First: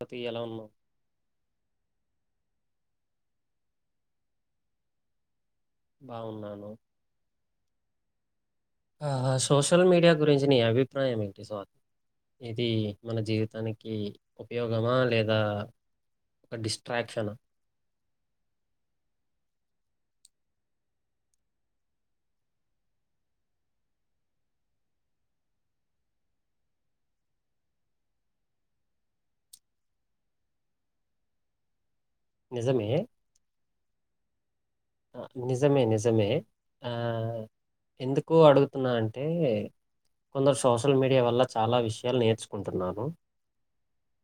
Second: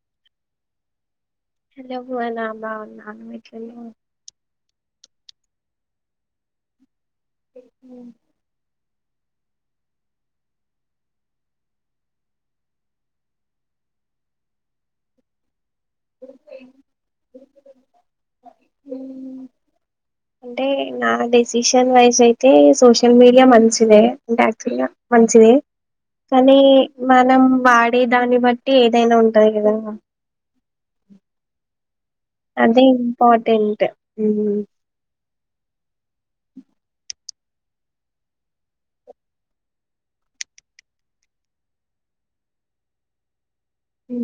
పతి ఎలా ఉన్నావు ఎ పో నాబాన్నా వీట్ బావున్నాను ఉ ఆ సోషల్ మీడియా గురించి నీ అభిప్రాయం ఏంటి సో ఇది మన జీవితానికి ఉపయోగమా లేదా ఒక డిస్ట్రాక్షన్ హ ఉ అంటే నా డెసిషన్ వైస్ అయితే సోషల్ మీడియా మంచిదే అంటే యాక్చువల్గా మంచిదే కానీ మనం వాడేదాన్ని బట్టి ఏదైనా ఉంటది గదా అది నిజమే. ఇంపార్టెంట్ ఉ నిజమే నిజమే అ ఎందుకు అడుగుతున్నా అంటే కొందరు సోషల్ మీడియా వల్ల చాలా విషయాలు నేర్చుకుంటున్నాను ఉ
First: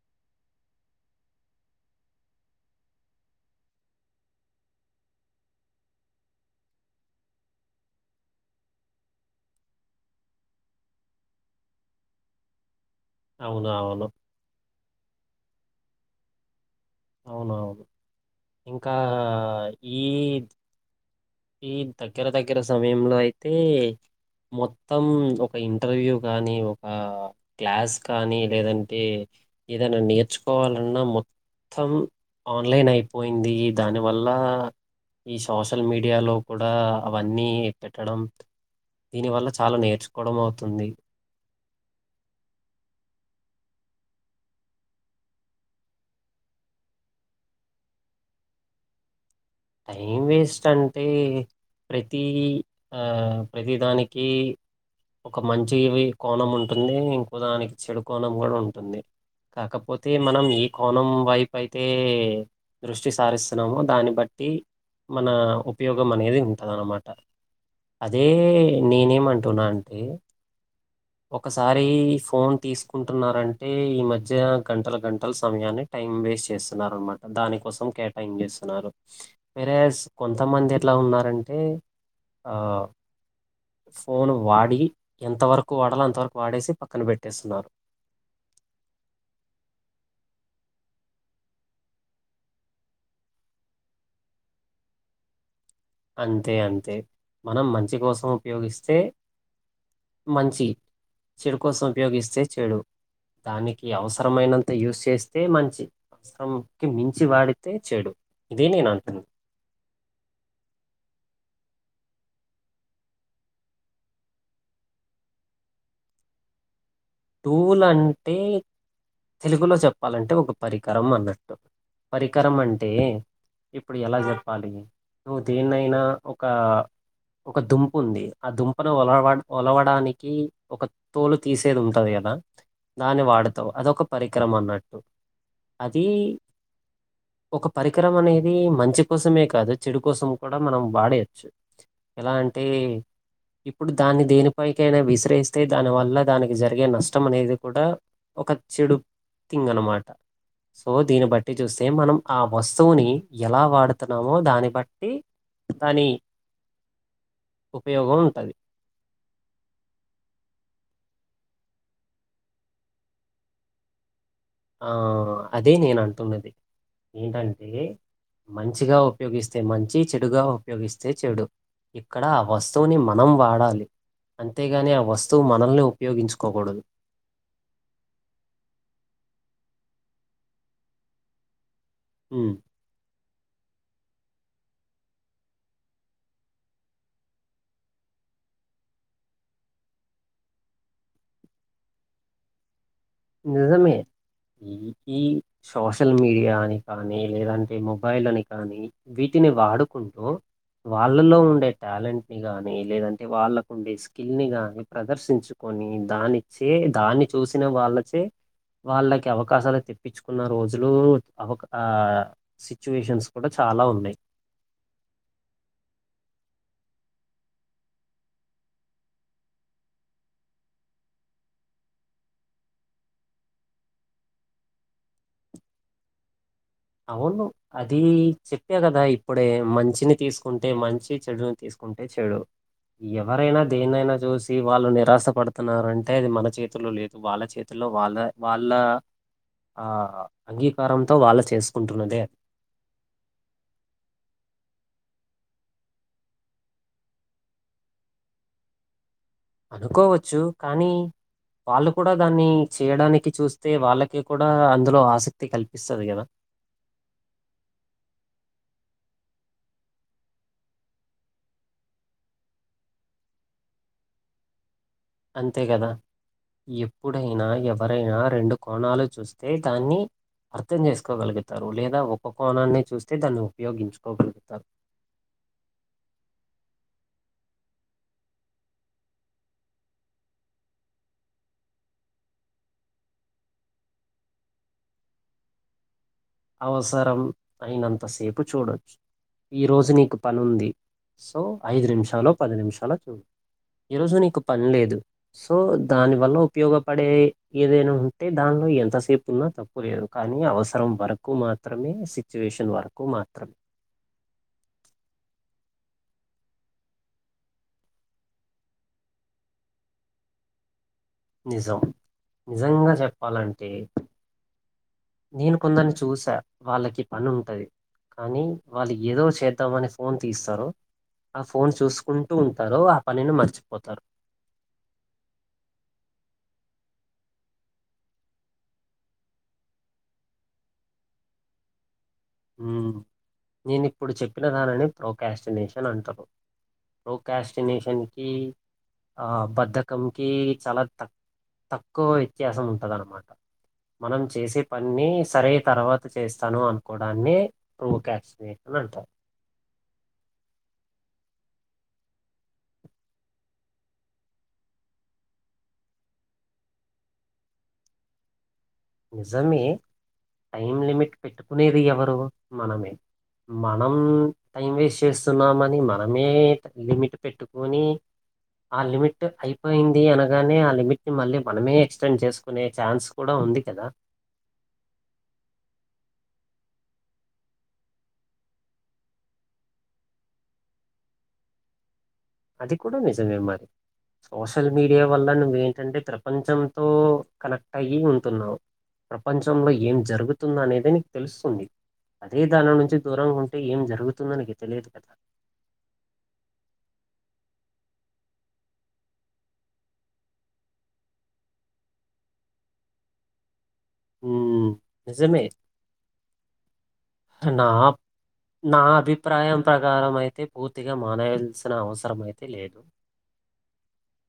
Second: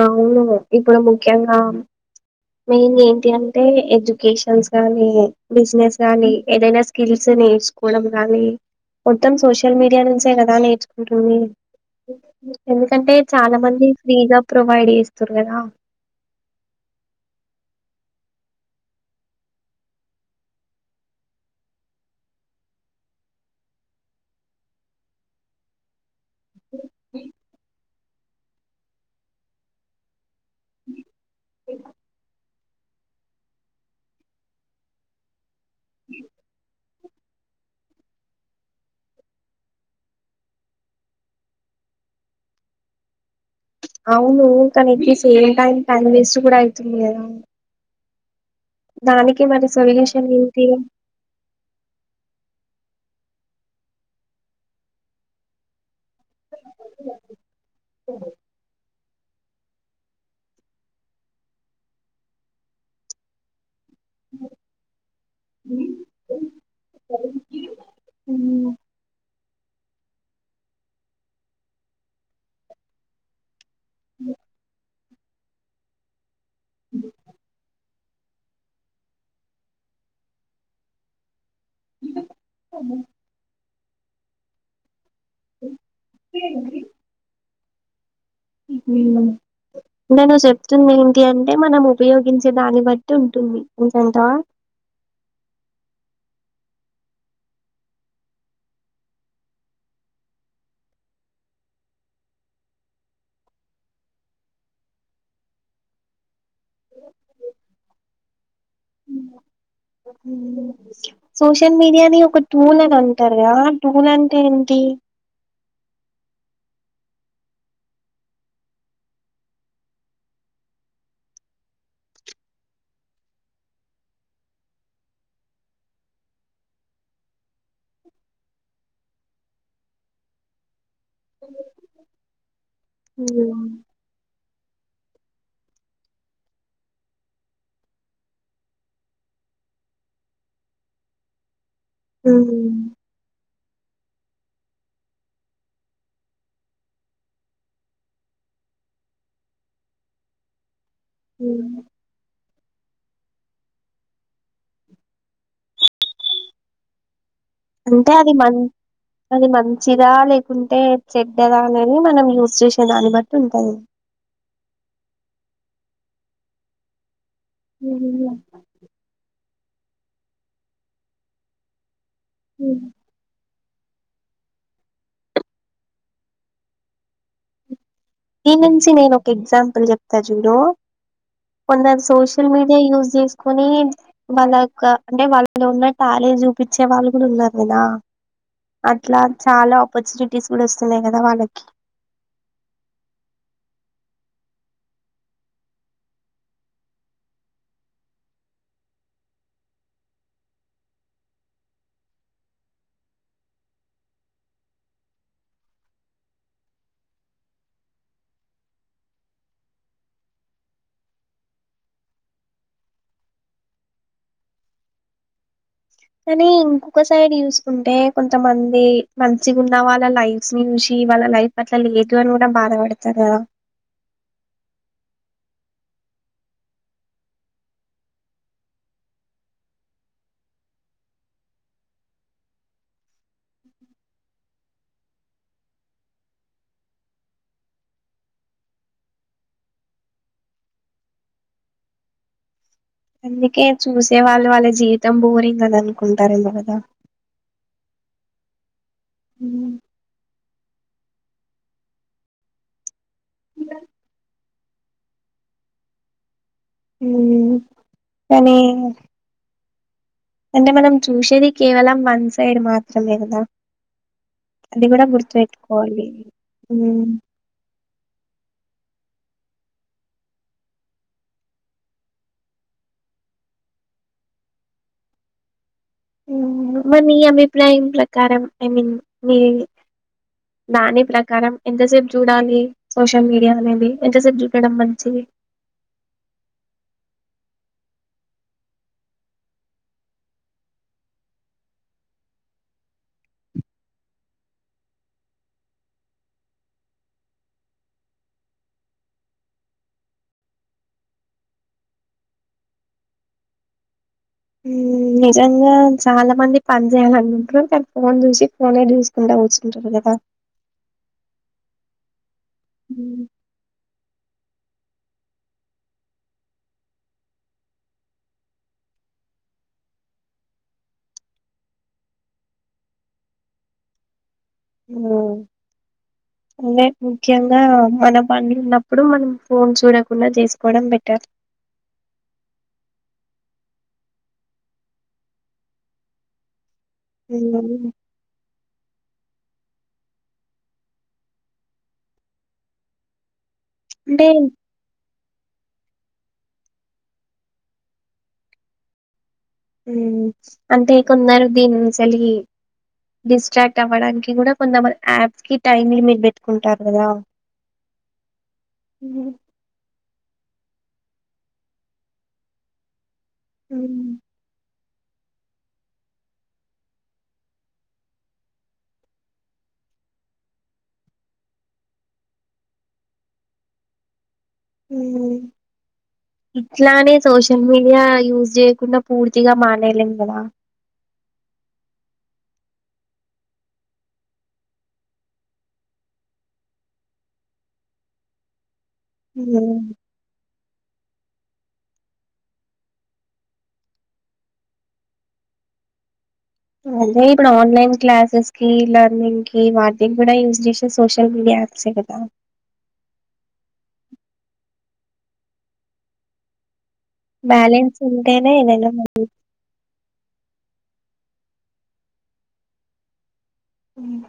అవును ఇప్పుడు ముఖ్యంగా మెయిన్ ఏంటి అంటే ఎడ్యుకేషన్స్ కాని బిజినెస్ కాని ఏదైనా స్కిల్స్ నేర్చుకోవడం గానీ మొత్తం సోషల్ మీడియా నుంచి ఎద నేర్చుకుంటుంది ఇ కంటే చాలా అవును. మంది అవును. ఫ్రీగా ప్రొవైడ్ చేస్తుారు కదా అవునవును ఇంకా ఈ ఈ దగ్గర దగ్గర సమయంలో అయితే మొత్తం ఒక ఇంటర్వ్యూ కాని ఒక క్లాస్ కానీ లేదంటే ఏదైనా నేర్చు కోవాలన్నామొ ఆన్లైన్ అయిపోయింది దాని వల్ల ఈ సోషల్ మీడియాలో కూడా అవన్నీ పెట్టడం దీని వల్ల చాలా నేర్చుకోవడం అవుతుంది అవును కానీయిది సేమ్ టైమ్ టైం వేస్ట్ కూడా అయితుంది కదా దానికి మరి టైం సొల్యూషన్ వేస్ట్ ఏంటి అంటే ప్రతి ఆ ప్రతి దానికి ఒక మంచివి కోణం ఉంటుంది, ఇంకో దానికి చెడు కోణం కూడ ఉంటుంది. కాకపోతే మనం ఏ కోణం వైపయితే, దృష్టి సారిస్తున్నామో దాన్ తి మన ఉపయోగం అనేది ఉంటది అనమాట. అదే ఉమ్. నేనేమన్ టున అంటే? ఒకసారి ఫోన్ తీసుకుంటున్నారన్ టే ఈ మధ్య గంటల గన్ టల్ సమయాన్ని టైమ్ వేస్ట్ చేస్తున్నారన్న మాట, దాని కోసం కేట్ టైమ్ చేస్తున్నారు, వేరేస్ కొంతమంది ఎట్లా ఉన్నారన్ టే ఆ ఫోన్ వాడి, ఎంతవర్ క్కు వాడలొ అంతవరకు వాడేసి పక్కన పెట్టేస్తున్నారు. ఉహు నేను చెప్తుంది ఏంటి అంటే, మనం ఉపయోగించే దాన్ని బట్టి ఉంటుంది. అంతే అంటవా? అంతే అంతే. మనం మంచి కోసం ఉపయోగిస్తే మంచి, చెడు కోసం ఉపయోగిస్తే చెడు. దానికి అవసరమైనంత యూస్ చేస్తే మంచి, అవసరంకి మించి వాడితే చెడు. ఇదే నేనంటున్నది. సోషల్ మీడియాని ఒక టూల్ అని అంటరు కదా, ఆ టూల్ అంటే ఏంటి? టూల్ అంటే తెలుగులో చెప్పాలంటే, ఒక పరికరం అన్నట్టు. పరికరం అంటే ఇప్పుడు ఎలా చెప్పాలి? నువ్వు దేన్నైనా ఒక, ఒక దుంపుంది. ఆ దుంపను ఒలవ ఒలవడానికి ఒక తోలు తీసేది ఉం టది గదా? దాన్ని ఉమ్. వాడతవు, అదొక పరిక్ కరమ్ అన్నట్టు. అదీ ఒక పరికరం అనేది మంచి కోసమే కాదు, చెడు కోసం కూడా మనం వాడేయొచ్చు. ఎలా అంటే? ఉమ్. ఇప్పుడు దాన్ని దేనిపైకైనా విసిరేస్తే, దాని వల్ల దానికి జర్ రిగే నష్టం అనేది కూడా, ఒక చెడు థింగ్ అన్నమాట. సో, దీన్ని బట్టి ఉమ్. చూస్తే మనం ఆ వస్తువుని ఎలా వాడుతున్నామో, దాన్ని బట్టి దాని అంటే, ఉపయోగం అది ఉంటది. మన్ అది మంచిదా లేకుంటే చెడ్డద అనేది, మనం యూస్ చేసే దాన్ని బట్టి ఉంటది. ఆ, అదే నేనంటున్నది? ఏంటంటే, మంచిగా ఉపయోగిస్ స్తే మంచి, చెడుగా ఉపయోగిస్తే చెడు. ఇక్కడ ఆ వస్తువుని, మనం వాడాలి. అంతేగాని ఆ వస్తువు మనల్ని ఉపయోగించుకోకూడదు. దీన్నుంచి నేనొక ఎగ్జాంపుల్ చెప్తా చూడు? కొందరు సోషల్ ఉమ్, మీడియా యూజ్ చేసుకొని. వాళ్ళయొక్క అంటే వాళ్ళలో ఉన్న టాలెంట్ చూపించే వాళ్ళు కూడా ఉన్నారు కదా. అట్లా చాలా ఆపర్చునిటీస్ కూడ వస్తున్నాయి కదా వాళ్ళకి. నిజమే, ఈ ఈ సోషల్ మీడియాని కానీ, లేదంటే మొబైల్ అని కానీ వీటిని వాడుకుంటూ వాళ్ళలో ఉండే టాలెంట్నీ గానీ, లేదంటే వాళ్ళకు ఉండే స్కిల్ని గానీ ప్రదర్శించుకొని, దానిచే దాన్ని చూసిన వాళ్ళక్ చే వాళ్ళకి అవకాశాలు తెప్పించుకున్న రోజులు అవక్ ఆ సిచ్యువేషన్స్ కూడా చాలా ఉన్నాయి కానీ ఇంకొక సైడ్ చూసుకుంటే కొంతమంది మంచిగా ఉన్న వాళ్ళ లైఫ్స్ ని చూసి వాళ్ళ లైఫ్ అట్లా లేదు అని కూడా బాధపడతరూ గదా అవును అది చెప్పే గదా ఇప్పుడే మంచిని తీసుకుంటే మంచి చెడుని తీసుకుంటే చెడు ఎవరైనా దేన్నైనా చూసి వాళ్ళు నిరాశ పడుతున్నారంటే అది మన చేతిలో లేదు వాళ్ళ చేతిల్లో వాళ్ళ వాళ్ళ ఆ అంగీకారంతో వాళ్ళ చేసు కుంటున్నదే అందుకే చూసే వాళ్ళు వాళ్ళ జీవితం బోరింగ్ గదా అనుకుంటారెమో గదా ఉమ్ అనుకోవచ్చు కానీ వాళ్ళు కూడా దాన్ని చేయడానికి చూస్తే వాళ్ళకి కూడ్ ఆ అందులో ఆసక్తి కలిపిస్తాది గదా ఉమ్ కాని అంటే మనం చూసేది కేవలం వన్ సైడ్ మాత్రమే గదా అంతేగదా ఉమ్ ఎప్పుడైనా ఎవరైనా రెండు కోణాలు చూస్ స్తే దాన్ని అర్థం చేసుకోగలుగుతారు లేదా ఒక్కొ కోణాన్ని చూస్తే దాన్ని ఉపయోగించుకోగలుగుతారు ఉమ్ మరి నీ అభిప్రాయం ప్రకారం ఐ మీన్ మీ దాని ప్రకారం ఎంతసేపు చూడాలి సోషల్ మీడియా అనేది ఎంతసేపు చూడడం మంచిది అవసరం అయినంతసేపు చూడోచ్చు ఈరోజు నీకు పని ఉంది సో ఐదు నిమిషాలో పది నిమిషాలో చూడు ఈరోజు నీకు పని లేదు సో దానివల్ల ఉపయోగపడే ఏదైనా ఉంటే దానిలో ఎంతసేపు ఉన్నా తప్పు లేదు కానీ అవసరం వరకు కు మాత్రమే సిచ్యువేషన్ వరకు మాత్రమే ఉమ్ నిజంగా చాలా మంది పని చేయాలనుకుంటారు కానీ ఫోన్ చూసి ఫోనే చూసుకుంట కుచ్చుంటారు గదా నిజం నిజంగా చెప్పాలంటే నేను కొందరిని చూసా వాళ్ళకి పని ఉంటది కానీ వాళ్ళు ఏదో చేద్దామని ఫోన్ తీస్తారు ఆ ఫోన్ చూసుకుంటూ ఉంటారు ఆ పనిని మర్చిపోతారు ఉ అంటే ముఖ్యంగా మన పని ఉన్నప్పుడు మనం ఫోన్ చూడకుండా చేసుకోవడం బెటర్ ఉ నేను ఇప్పుడు చెప్పిన దానిని ప్రోకాస్టినేషన్ అంటాము ఉమ్ ప్రొకాస్టినేషన్ కి ఆ బద్ధకంకి చాలా తక్ తక్కువ వ్యత్యాసం ఉంటది అన్నమాట మనం అంటే చేసే పన్ని సరే తర్వాత చేస్తాను అనుకు కోడాన్ని ప్రొకాష్టినేషన్ అంటారు ఉ అంటే కొందరు దినుంచాలి డిస్ట్రాక్ట్ అవ్వడానికి గూడ కొంతమంది యాప్స్ కి టైమ్ లిమిట్ పెట్టుకుంటారు గదా హ్మ్ నిజమే టైం లిమిట్ పెట్టుకునేది ఎవరు మనమే మనం హ్మ్ టైం వేస్ట్ చేస్తున్నామని మనమే లిమిట్ పెట్టుకుని ఆ లిమిట్ అయిపోయింది అనగానే ఆ లిమిట్ ని మళ్ళీ మనమే ఎక్స్టెండ్ చేసుకునే ఛాన్స్ కూడా ఉంది ఎదా ఉ ఇట్లానే సోషల్ మీడియా యూజ్ చేయకుండా పూర్తిగా మానేలేం గదా అది కూడా నిజమే మరి సోషల్ మీడియా వల్ల నువ్వు ఏంటి అంటే ప్రపంచంతో కనెక్ట్ అయ్యి ఉంటున్నావు ప్రపంచంలో హ్మ్ ఏం జరుగుతుంది అనేదిని తెలుస్తుంది అదే దాన నుంచి దూరంగా ఉంటే ఏం జరుగుతుంది నీకు తెలియదు గదా అదే ఇప్పుడు ఆన్లైన్ క్లాసెస్ కి లెర్నింగ్ కి వాటికి గూడ యూస్ చేసే సోషల్ మీడియా యాప్సే కదా ఉ నిజమే నాప్ బ్యాలెన్స్ ఉంటేనే నా ఏదైనా మనీ అభిప్రాయం ప్రకారం అయితే పోతే గా మానేయాల్సిన అవసరం అయితే లేదు మ్మ్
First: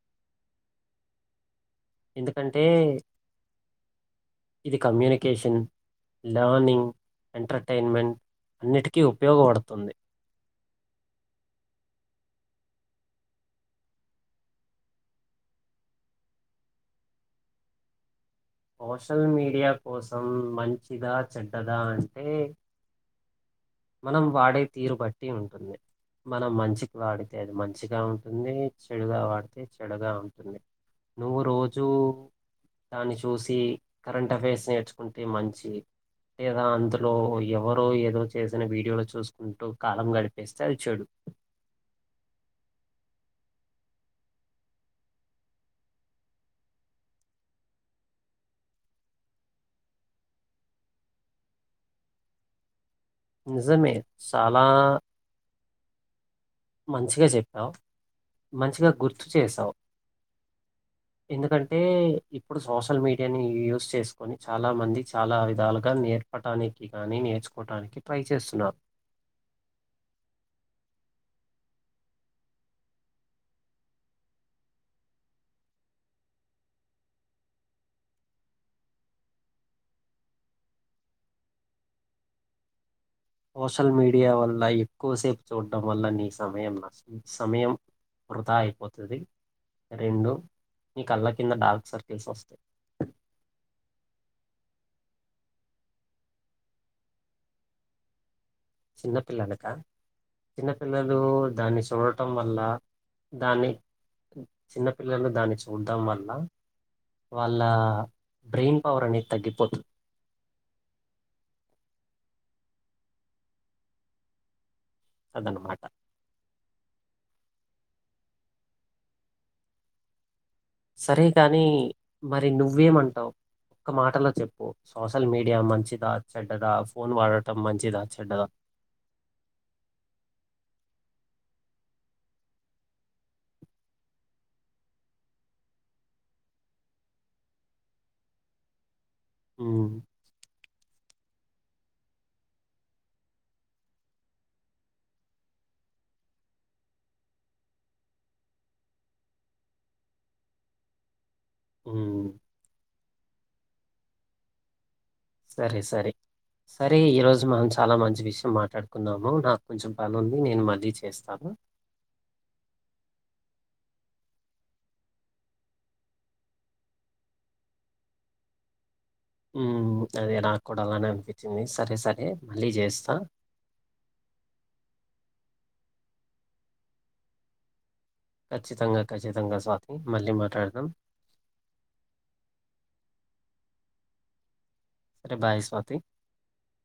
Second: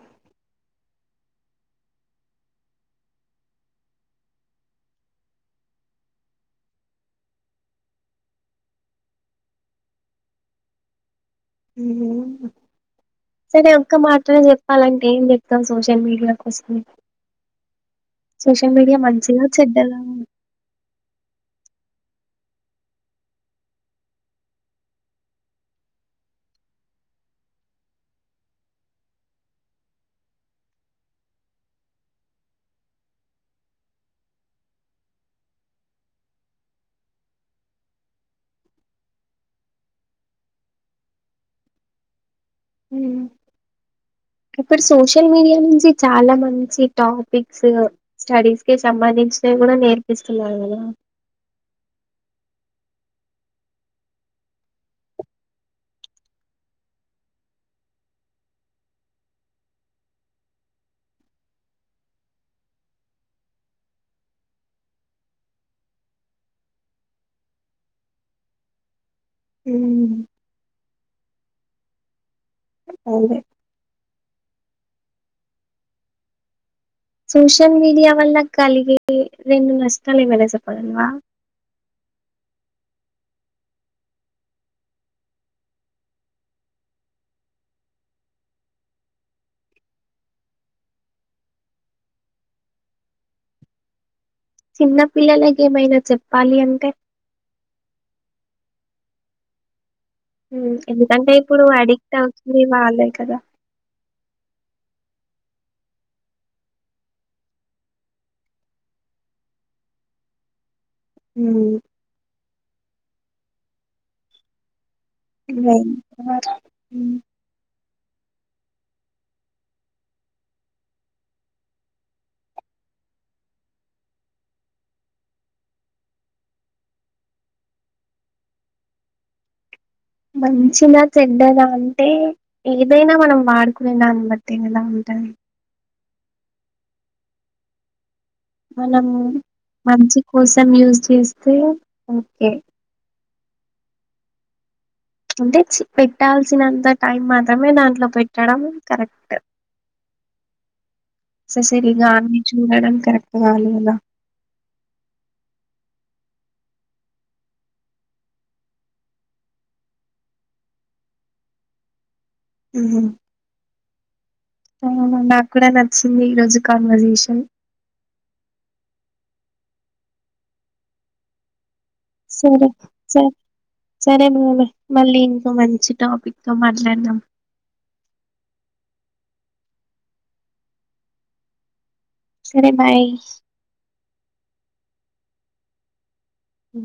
ఎందుకంటే ఇది కమ్యూనికేషన్, లర్నింగ్, ఎంటర్టైన్మెంట్ అన్నిటికీ ఉపయోగవడుతుంది. మ్మ్ హు సరే ఒక్క మాట్లోనే చెప్పాలంటే ఏం చెప్తాం సోషల్ మీడియా కోసం. మీడియా సోషల్ మంచిదా మీడియా చెడ్డదా కోసం మంచిదా చెడ్ డదా అంటే మనం వాడే తీరు బట్టి ఉంటుంది. మనం మంచికి వాడితే అది మంచిగా ఉంటుంది, చెడుగా వాడితే చెడుగా ఉంటుంది. నువ్వు రోజూ దాన్ని చూసి కరెంట్ అఫైర్స్ నేర్చుకుంటే మంచి లేదా అందులో ఎవరో ఏదో చేసిన వీడియోలు చూసుకుంటూ కాలం గడిపేస్తే అది చెడు. ఇప్పుడు సోషల్ మీడియా నుంచి చాలా మంచి టాపిక్స్ స్టడీస్ కి సంబంధించినవి కూడా నేర్పిస్తున్నారు కదా. నిజమే చాలా మంచిగా చెప్పావు, మంచిగా గుర్తు చేసావు. ఎందుకంటే ఇప్పుడు సోషల్ మీడియాని యూస్ చేసుకొని చాలా మంది చాలా విధాలుగా నేర్పటానికి కానీ నేర్చుకోవటానికి. ట్రై చేస్సునారు హ్మ్ అవునే సోషల్ మీడియా వల్ల కలిగే రెండు నష్టాలు ఏవైనా చెప్పగల్వా సోషల్ మీడియా వల్ల ఎక్కువసేపు చూడ్డం వల్ల నీ సమయం న సమయం వృధా అయిపోతుంది. రెండు నీ కళ్ళ కింద డార్క్ సర్కిల్స్ సొస్తయ్. చిన్న పిల్లలకి ఏమైనా చెప్పాలి అంటే చిన్నపిల్లలకా హ్మ్ ఎందుకంటే ఇప్పుడు అడిక్ట్ అవుతుంది వాళ్లే కదా చిన్నపిల్లలు దాన్ని చూడ్డం వల్ల వాళ్ళ బ్రెయిన్ పవర్ అనేది తగ్గిపోతు, హ్మ్ ఇంగ అదనమాట. [unintelligible] మ్మ్ సరే కాని మరి నువ్వేమంటావ్, ఒక్క మాటలో చెప్పు సోషల్ మీడియా మంచిదా చెడ్డదా, ఫోన్ వాడటం మంచిదా చెడ్డదా. మంచినా చెడ్డదా అంటే ఏదైనా మనం వాడుకునే దాన్నిబట్టి ఇంగెలా ఉంటది. మ నం ఉమ్, మంచి కోసం యూజ్ చేస్ తే ఓకే అంటే పెట్టాల్సినంత టైం మాత్రమే దాంట్లో పెట్టడం కరెక్ట్. స ఉమ్, సేరిగాన్ని చూడడం కరెక్ వాళ్ళు వీళ్ళా సరే సరే సరే ఈరోజు మనం చాలా మంచి విషయం మాట్లాడుకున్నాము, నాకు కొంచెం పని ఉంది నేను మళ్ళీ చేస్తాను. మ్మ్ హ్మ్ అవునా నాక్కూడా నచ్చింది ఈరోజు కాన్వర్జేషన్. మ్మ్ అదే నాక్కూడా అలానే అనిపిచ్చింది సరే సరే సరే [unintelligible] మళ్ళీ ఇంకోమం చి టాపిక్తో మాట్లాడుదాం ఖచ్చితంగా ఖచ్చితంగా స్వాతి మళ్ళీ మాటాడుదం సరే బాయ్ సరే బాయ్ స్వాతి అ